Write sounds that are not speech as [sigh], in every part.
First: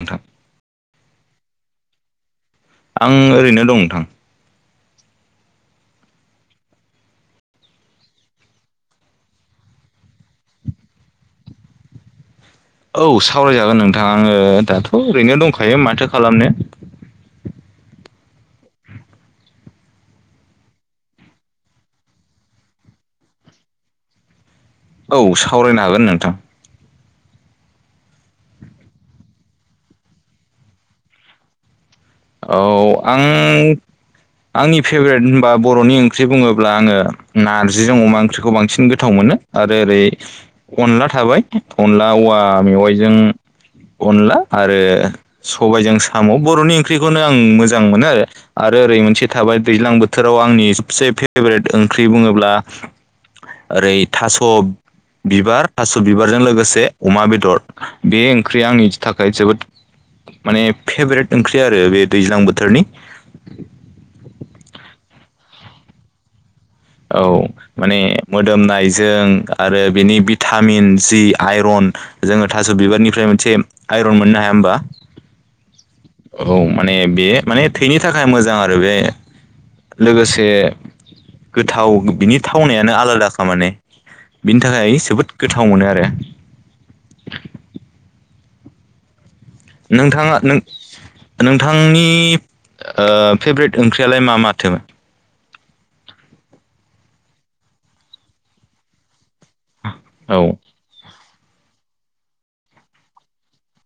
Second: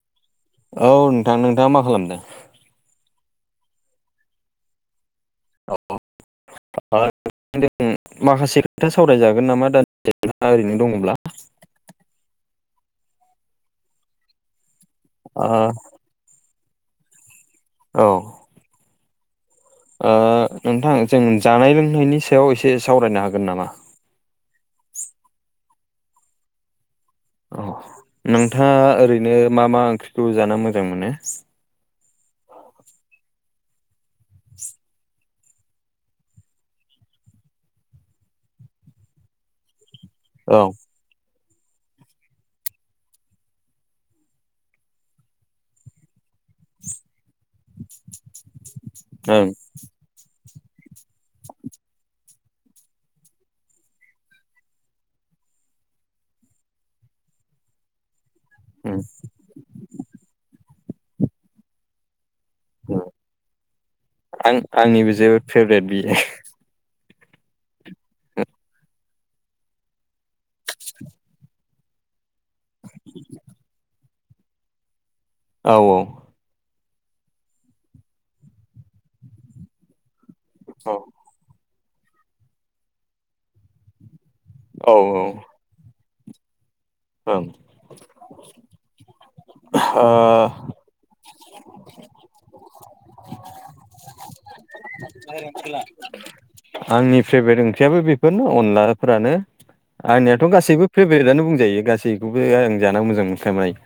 नोंथां। औ नोंथां नोंथाङा मा खालामदो? आं ओरैनो दं नोंथां। औ [unintelligible] माखासे खोथा सावरायजागोन नामा [unintelligible] ओरैनो दङब्ला? औ सावरायजागोन नोंथां आङो दाथ' ओरैनो ओ दंखायो माथो खालामनो। औ नोंथां जों जानाय लोंनायनि सायाव एसे सावरायनो हागोन नामा? औ सावरायनो हागोन नोंथां। औ नोंथाङा ओरैनो मा मा ओंख्रिखौ जानो मोजां मोनो? औ आं आंनि फेभरेट बा बर'नि ओंख्रि बुङोब्ला आङो नार्जिजों अमा ओंख्रिखौ बांसिन गोथाव मोनो आरो ओरै औ। अनला थाबाय अनला औवा मेवाइजों अनला आरो सबाइजों साम' बर'नि ख्रिखौनो आं मोजां मोनो आरो ओरै मोनसे ओं थाबाय दैज्लां बोथोराव आंनि सबसे फेभरेट ओंख्रि बुङोब्ला ओरै थास' बिबार थास' बिबारजों लोगोसे अमा बेदर बे ओं ख्रिया आंनि उम थाखाय जोबोद माने फेभ्रेट ओंख्रि आरो बे दैज्लां बोथोरनि। उम आं आंनिबो जेबोद फेभरेट बियो। औ माने मोदोमनायजों आरो बिनि थामिन जि आइरन जोङो थास' बिबारनिफ्राय मोनसे आइरन मोननो हाया होमबा? औ औ। औ माने बे माने थैनि थाखाय मोजां आरो बे लोगोसे औ गोथाव बिनि थावनायानो आलादाखा माने बिनि औ थाखाय जोबोद गोथ थाव मोनो आरो। औ ओ नोंथाङा नों नोंथांनि ओ फेभ्रेट ओंख्रियालाय मा माथो? आंनि फ्रेबेट ओंख्रियाबो बेफोरनो अनलाफोरानो। औ आंनियाथ' गासैबो फेभरेटआनो बुंजायो गासैखौबो आं जाना मोजां मोनखाबाय।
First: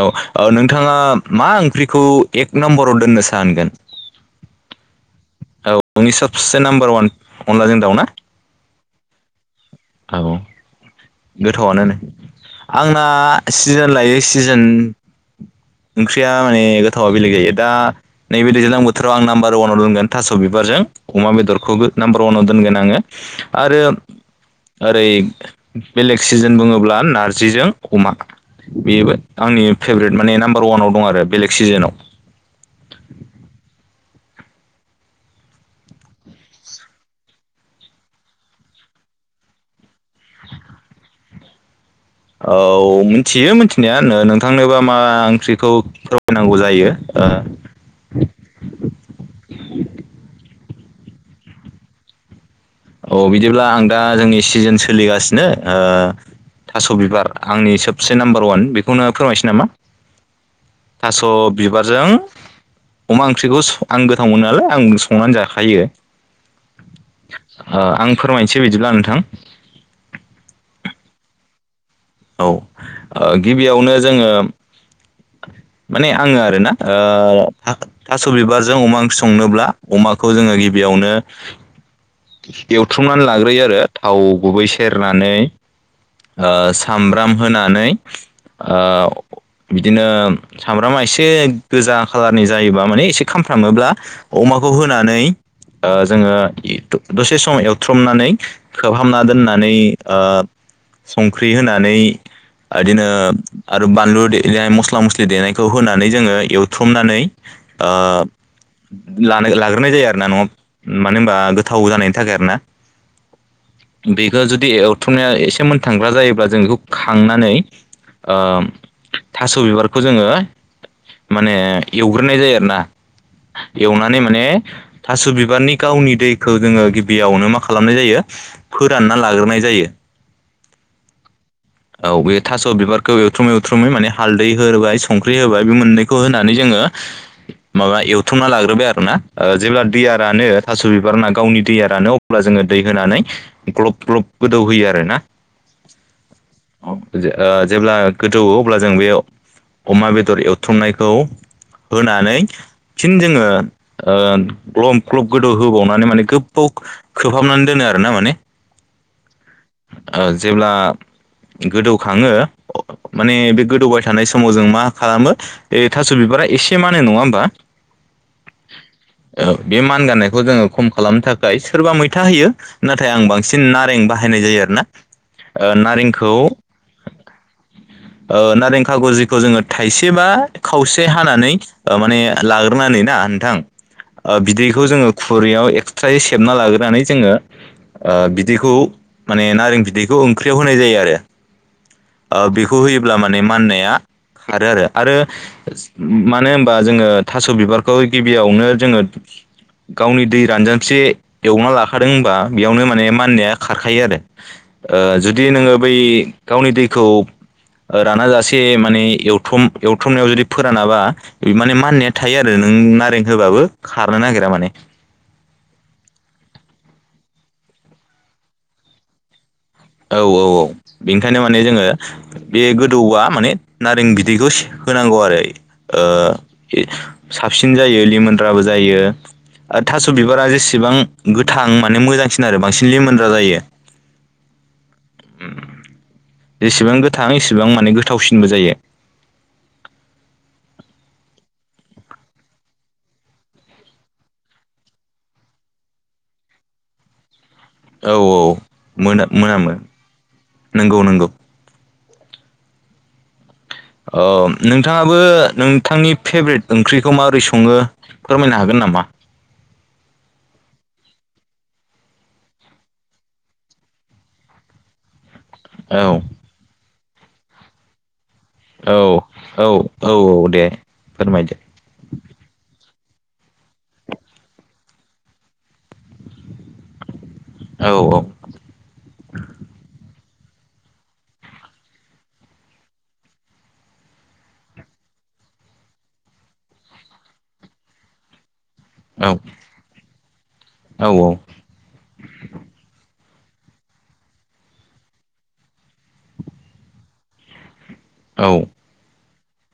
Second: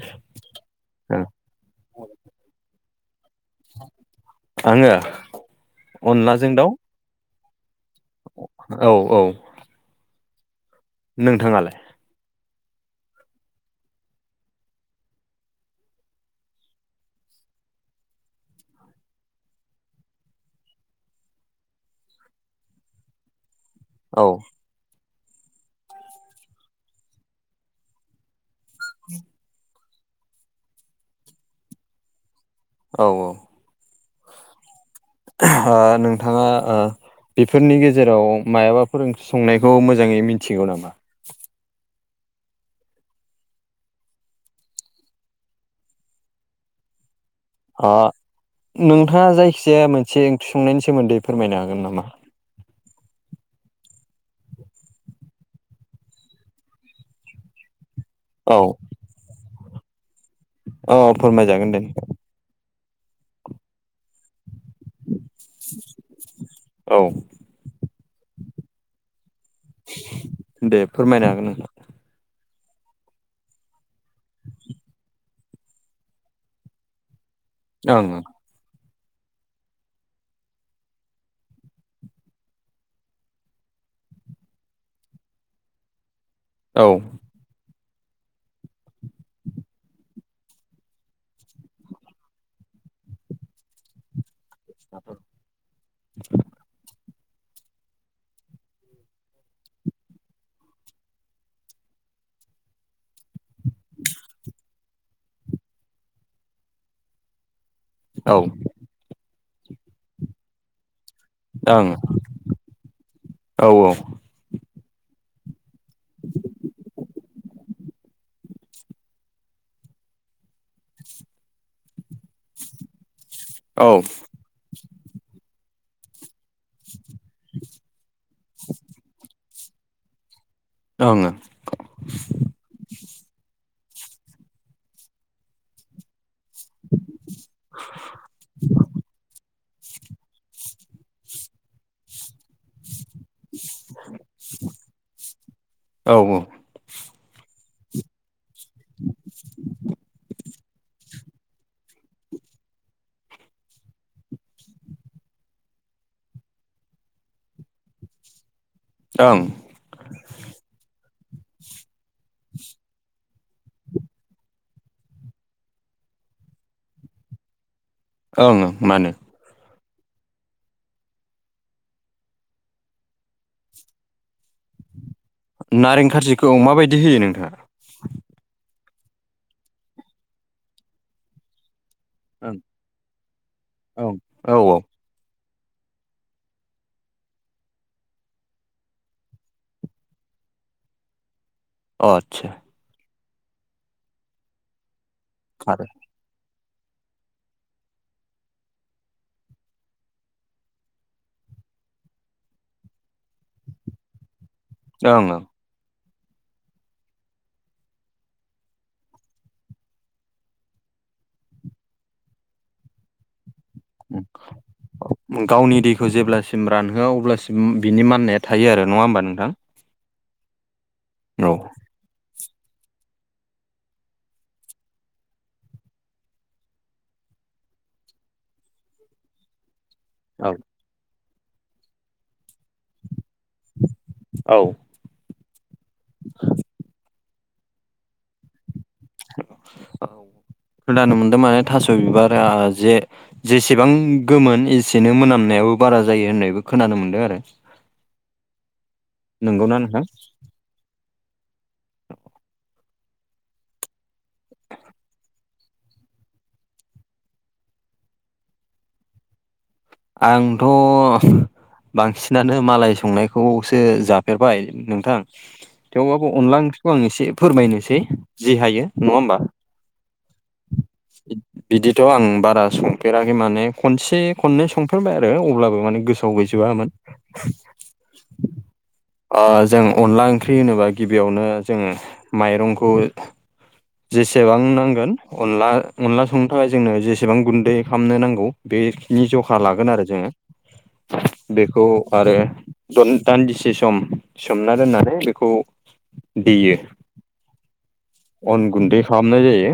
औ औ नोंथाङा ओं मा ओंख्रिखौ एक नम्बराव दोननो सानगोन? [inaudible] आङो? औ नोंनि अनलाजों सोबसे दाउ नाम्बार अवान अनलाजों दाउ ना औ औ औ गोथाव नोंथाङालाय आनो आंना सिजोन लायो सिजोन ओंख्रिया माने गोथावा बेलेग जायो दा नैबे दैज्लां बोथोराव आं नाम्बार वानाव दोनगोन थास' बिबारजों अमा बेदरखौबो नाम्बार वानाव दोनगोन आङो आरो औ ओरै बेलेग सिजोन बुङोब्ला नारजिजों अमा। बेबो आंनि फेभरेट माने नाम्बार वानाव दं आरो बेलेग सिजोनाव। औ औ [unintelligible] ओ नोंथाङा ओ बेफोरनि गेजेराव मायाबाफोर ओंख्रि संनायखौ मोजाङै मिथिगौ नामा? औ मिथियो मिथिनाया [unintelligible] नोंथांनोबा मा ओंख्रिखौ फोरमायनांगौ जायो ओ ओ नोंथाङा जायखिजाया मोनसे ओंख्रि संनायनि सोमोन्दै फोरमायनो हागोन नामा? औ बिदिब्ला आं दा जोंनि सिजोन सोलिगासिनो ओ थास' बिबार आंनि सबसे नाम्बार औ अवान बेखौनो फोरमायसै नामा? औ थास' फोरमायजागोन दे बिबारजों अमा ओंख्रिखौ आं गोथाव मोनो नालाय आं संनानै जाखायो। औ ओ आं फोरमायनोसै बिदिब्ला नोंथां। दे फोरमायनो हागोन नोंथां। औ ओ गिबियावनो जोङो माने आङो आरोना नोंथां थास' बिबारजों अमा ओंख्रि [unintelligible] संनोब्ला अमाखौ जोङो गिबियावनो एवथ्रुमनानै लाग्रोयो आरो थाव गुबै सेरनानै ओं सामब्राम होनानै ओ बिदिनो सामब्रामा एसे गोजा खालारनि जायोबा माने एसे खामफ्रामोब्ला अमाखौ होनानै जोङो दसे सम एवथ्रमनानै खोबहाबना दोननानै ओ संख्रि दै होनानै इदिनो आरो बानलु देनाय मासला मसलि जे देनायखौ होनानै जोङो एवथ्रमनानै ओं लानो लाग्रोनाय जायोना आरोना न'वाव मानो होनबा औ गोथाव ओं जानायनि थाखाय आरो ना औ बे ओ जुदि एवथुमनाया एसे मोनथांग्रा जायोब्ला जों बेखौ खांनानै ओ थास' बिबारखौ जोङो माने एवग्रोनाय जायो आरोना औ एवनानै माने थास' बिबारनि गावनि दैखौ जोङो गिबियावनो मा खालामनाय जायो फोरानना लाग्रोनाय जायो। [unintelligible] औ बे थास' बिबारखौ एवथ्रुमै एवथ्रुमै माने हालदै होबाय संख्रि होबाय बे मोननैखौ खो होनानै जोङो माबा एवथुमना लाग्रोबाय आरो ना जेब्ला दैया रानो। थास' बिबारा गावनि दैया रानो अब्ला जोङो दै होनानै ग्लब ग्लब गोदौ होयो आरोना। औ औ ओ जेब्ला गोदौवो अब्ला जों बे अमा बेदर एवथुमनायखौ होनानै फिन जोङो ओ ग्लब ग्लब गोदौ होबावनानै माने गोबाव खोबहाबनानै दोनो आरो ना माने ओं ओ जेब्ला गोदौखाङो माने बे गोदौबाय थानाय समाव जों मा ओ मा? ए थास' बिबारा एसे मानो नङा होमबा। ओं मानो औ बे मान गानायखौ जोङो खम खालामनो थाखाय सोरबा मैथा होयो नाथाय आं बांसिन नारें बाहायो। बाहायनाय जायो आरो ना। नारें खारजिखौ माबायदि होयो नोंथाङा ओ नारें खागुजिखौ जोङो थाइसे बा खावसे हानानै ओ माने ओं लाग्रोनानै ना नोंथां ओं ओ औ बिदैखौ जोङो खुरैयाव एक्सट्रायै सेबना लाग्रोनानै जोङो ओ बिदैखौ माने नारें बिदैखौ ओंख्रियाव होनाय जायो औ आदसा आरो खौ होयोब्ला माने माननाया खारो आरो आरो खारो मानो होनबा जोङो थास' बिबारखौ गिबियावनो जोङो गावनि दै रानजांसे एवना लाखादोंबा बेयावनो माने माननाया खारखा थायो आरो ओ ओं जुदि नोङो बै गावनि दैखौ ओ राना जासे माने एवथम एवथ्रमनायाव जुदि फोरानाबा माने माननाया थायो आरो नों नारें होबाबो खारनो नागिरा माने। गावनि दैखौ जेब्लासिम रानहोआ अब्लासिम बिनि माननाया थायो आरो नङा होमबा नोंथां। औ औ औ बेनिखायनो औ माने जोङो बे गोदौआ माने नारें बिदैखौ होनांगौ आरो। ओ साबसिन जायो लिमोनद्राबो जायो। ओ थास' बिबारा जेसेबां गोथां माने मोजांसिन आरो बांसिन लिमोनद्रा जायो। औ। जेसेबां गोथां एसेबां माने गोथावसिनबो जायो। खोनानो मोनदों माने थास' बिबारा जे जेसेबां गोमोन एसेनो मोनामनायाबो बारा जायो होननायबो खोनानो मोनदों आरो। औ औ मोना मोनामो नंगौना नोंगौ नोंगौ। औ अ नोंथाङाबो नोंथांनि फेभ्रेट ओंख्रिखौ माबोरै सङो फोरमायनो हागोन नामा। आंथ' बांसिनानो मालाय संनायखौसो जाफेरबाय नोंथां। औ थेवबाबो अनला ओंख्रिखौ आं एसे फोरमायनोसै। जि हायो औ नङा होमबा। औ औ दे फोरमायदो बिदिथ' आं बारा संफेराखै माने खनसे खननै सं फेरबाय आरो अब्लाबो माने गोसोआव गैजोबामोन। औ औ। ओ जों अनला ओंख्रि होनोबा गिबियावनो जों माइरंखौ जेसेबां नांगोन अनला अनला संनो थाखाय जोंनो जेसेबां गुन्दै खालामनो नांगौ बे नि औ जखा लागोन आरो जोङो औ औ। बेखौ आरो दान्दिसे सम सोमना दोननानै बेखौ [unintelligible] औ अन गुन्दै खालामनाय जायो।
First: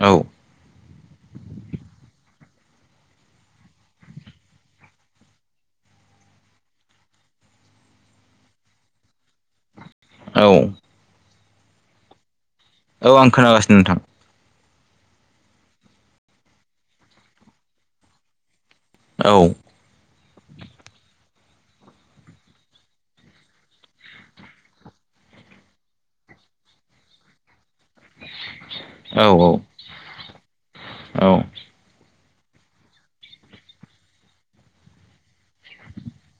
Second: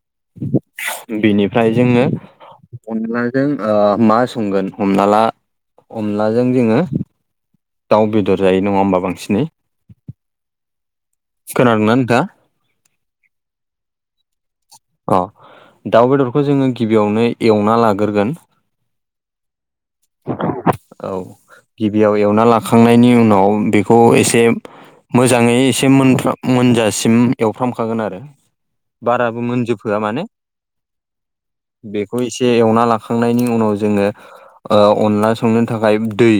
औ। बिनिफ्राय जोङो अनलाजों ओ मा संगोन हमना ला अनलाजों जोङो दाउ बेदर जायो नङा होमबा बांसिनै औ। खोनादों ना नोंथाङा औ आं खोनागासिनो नोंथां। अ दाउ बेदरखौ जोङो गिबियावनो एवना लाग्रोगोन। औ। [unintelligible] औ। गिबियाव एवना लाखांनायनि उनाव बेखौ एसे। मोजाङै एसे मोनफ्रा मोनजासिम एवफ्रामखागोन आरो। औ बाराबो मोनजोबहोआ माने। औ। बेखौ एसे एवना लाखांनायनि उनाव जोङो ओ अनला संनो थाखाय दै।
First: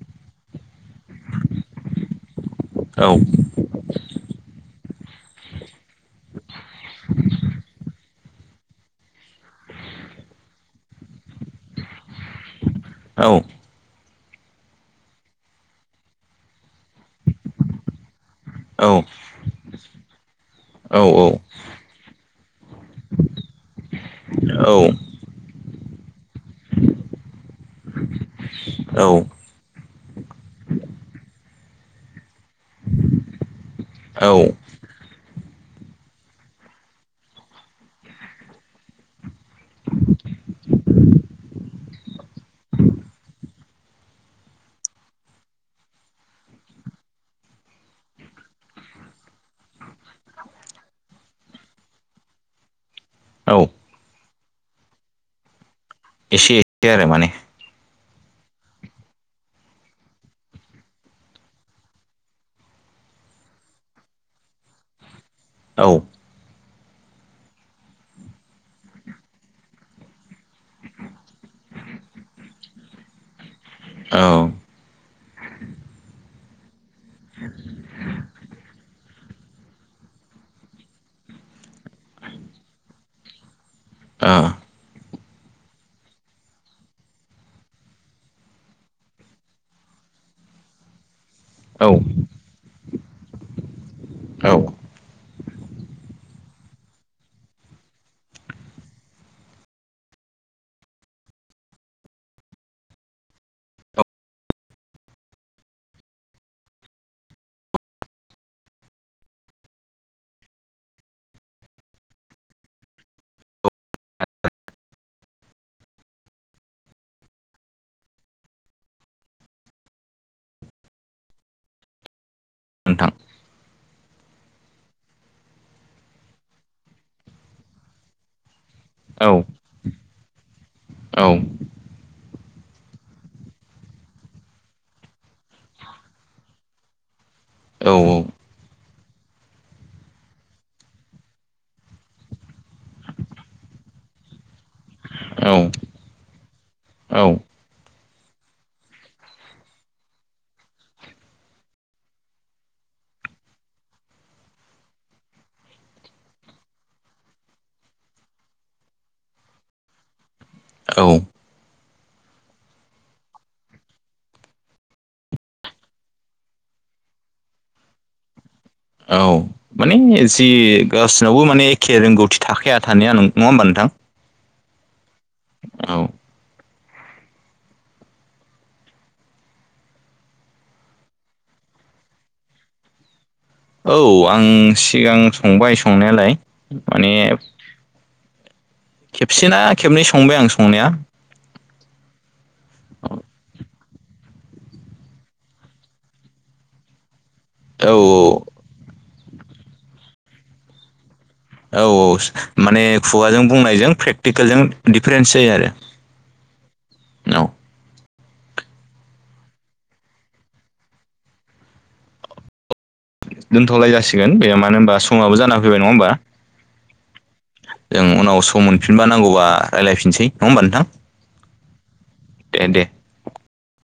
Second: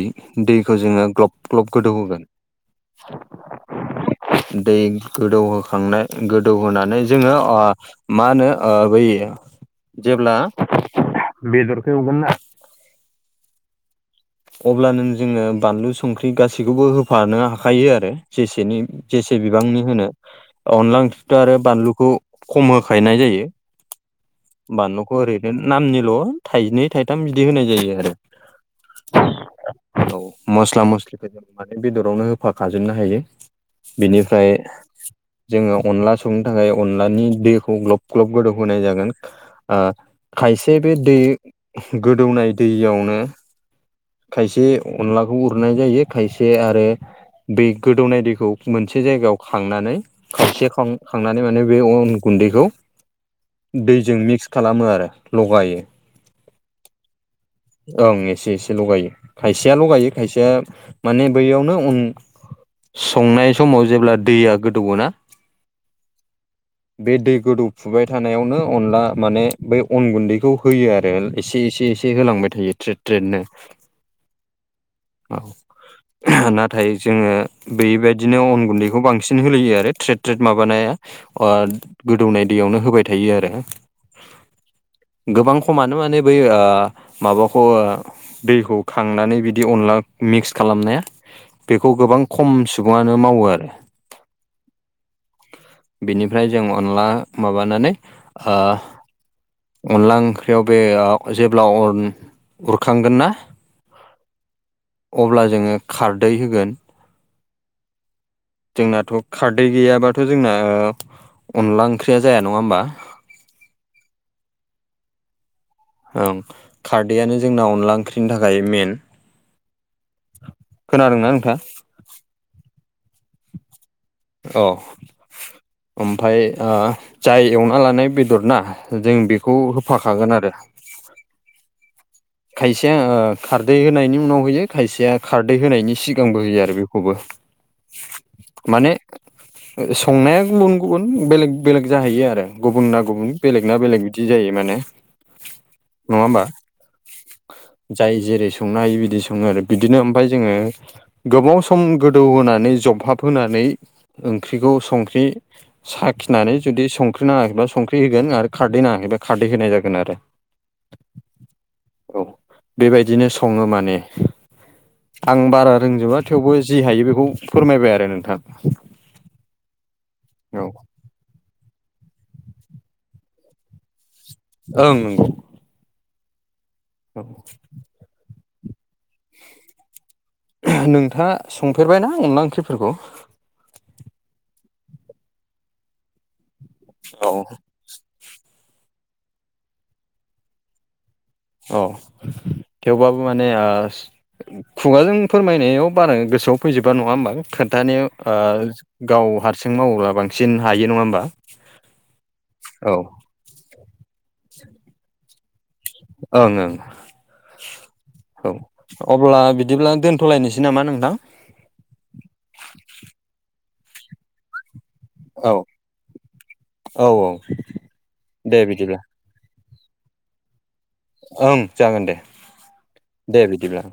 दैखौ जोङो ग्लब ग्लब गोदौहोगोन। औ दै गोदौहोखांनाय गोदौहोनानै जोङो ओ। मा होनो ओ बै जेब्ला हो बेदरखौ एवगोन ना। औ। अब्लानों जोङो बानलु संख्रि गासिबखौबो होफानो हाखायो आरो। जेसेनि औ जेसे बिबांनि होनो अनला ओंख्रिखौथ आरो बानलुखौ। खम होखायनाय जायो। बानलुखौ ओरैनो नामनिल' थाइनै थाइथाम बिदि होनाय जायो आरो। औ। [unintelligible] माने बेदरावनो होफाखाजोबनो हायो। औ बिनिफ्राय। जोङो अनला संनो थाखाय अनलानि दैखौ ग्लब ग्लब गोदौ होनोनाय जागोन। ओ खायसे बे दै गोदौनाय दैयावनो खायसे अनलाखौ उरनाय जायो खायसे आरो। बि गोदौनाय दैखौ मोनसे जायगायाव खांनानै खावसे खां खांनानै माने बे अन गुन्दैखौ। औ। दैजों मिक्स खालामो आरो लगायो। एसे एदो आरो माने। ओं एसे एसे। लगायो खायसेया ल'गायो खायसेया माने बैयावनो अन संनाय समाव जेब्ला दैया गोदौवो ना। औ। बे दै गोदौफुबाय थानायावनो अनला माने बै अन गुन्दैखौ। होयो आरो एसे एसे एसे होलांबाय थायो ट्रेड ट्रेडनो। औ। [unintelligible] नाथाय जोङो बैबायदिनो अन गुन्दैखौ बांसि नो होलायो आरो ट्रेद ट्रेद माबानाया अयाद गोदौनाय दैयावनो होबाय थायो आरो। [inaudible] गोबां खमानो माने बै ओयो माबाखौ ओयो। दैखौ खांनानै बिदि अनला मिक्स खालामनाया। ओ बेखौ गोबां खम सुबुङानो मावो आरो। औ बिनिफ्राय जों अनला माबानानै ओयो। अनला ओंख्रियाव बेयाव जेब्ला अरन खांगोन ना अब्ला जोङो खारदै होगोन। जोंनाथ' खारदै गैयाबाथ' जोंना ओयो अनला ओंख्रिया जाया नङा होमबा। ओं खारदैयानो जोंना अनला ओंख्रिनि थाखाय मेन। खोनादोंना नोंथाङा। नोंथां। औ ओमफ्राय ओ जाय एवना लानाय बेदर ना। जों औ बेखौ होफाखागोन आरो। औ। खायसेया ओ खारदै होनायनि उनाव होयो खायसेया खारदै होनायनि सिगांबो होयो आरो बिखौबो। [inaudible] औ औ। संनाया गुबुन गुबुन बेलेग बेलेग जाहैयो आरो गुबुनना गुबुन। बेलेग ना बेलेग बिदि जायो माने औ नङा होमबा? औ जाय जेरै संनो हायो बिदि सङो आरो बिदिनो ओमफाय जोङो गोबाव सम गोदौ होनोनानै जबहाब होनानै ओंख्रिखौ संख्रि साखिनानै जुदि संख्रि नाङाखैब्ला संख्रि होगोन आरो खारदै नाङाखैबा खारदै होनाय जागोन आरो। औ। औ बेबायदिनो सङो माने। आं बारा रोंजोबा थेवबो जि हायो बेखौ फोरमायबाय आरो नोंथां। औ माने जि औ गासिनावबो माने एखे रोंगौथि थाखायाया थानाया नङा होमबा नोंथां? ओं नंगौ। औ। औ नोंथाङा संफेरबायना अनला ओंख्रिफोरखौ? औ आं सिगां संबाय संनायालाय माने औ खेबसेना खेबनै संबाय आं संनाया। औ थेवबाबो माने खुगाजों फोरमायनायाव बारा गोसोआव फैजोबा नङा होमबा? औ खोन्थानो गाव हारसिं मावोब्ला बांसिन हायो नङा होमबा? औ औ माने औ खुगाजों बुंनायजों प्रेक्टिकेलजों डिफारेन्स जायो आरो। ओं ओं। औ औ अब्ला बिदिब्ला दोनथ'लायनोसै नामा नोंथां? दोनथ'लाय जासिगोन बे मानो होनबा समावाब औ जाना फैबाय नङा होमबा? औ औ। जों उनाव दे सम बिदिब्ला मोनफिनबा नांगौबा रायज्लायफिनसै नङा होमबा नोंथां? ओं जागोन दे दे बिदिब्ला।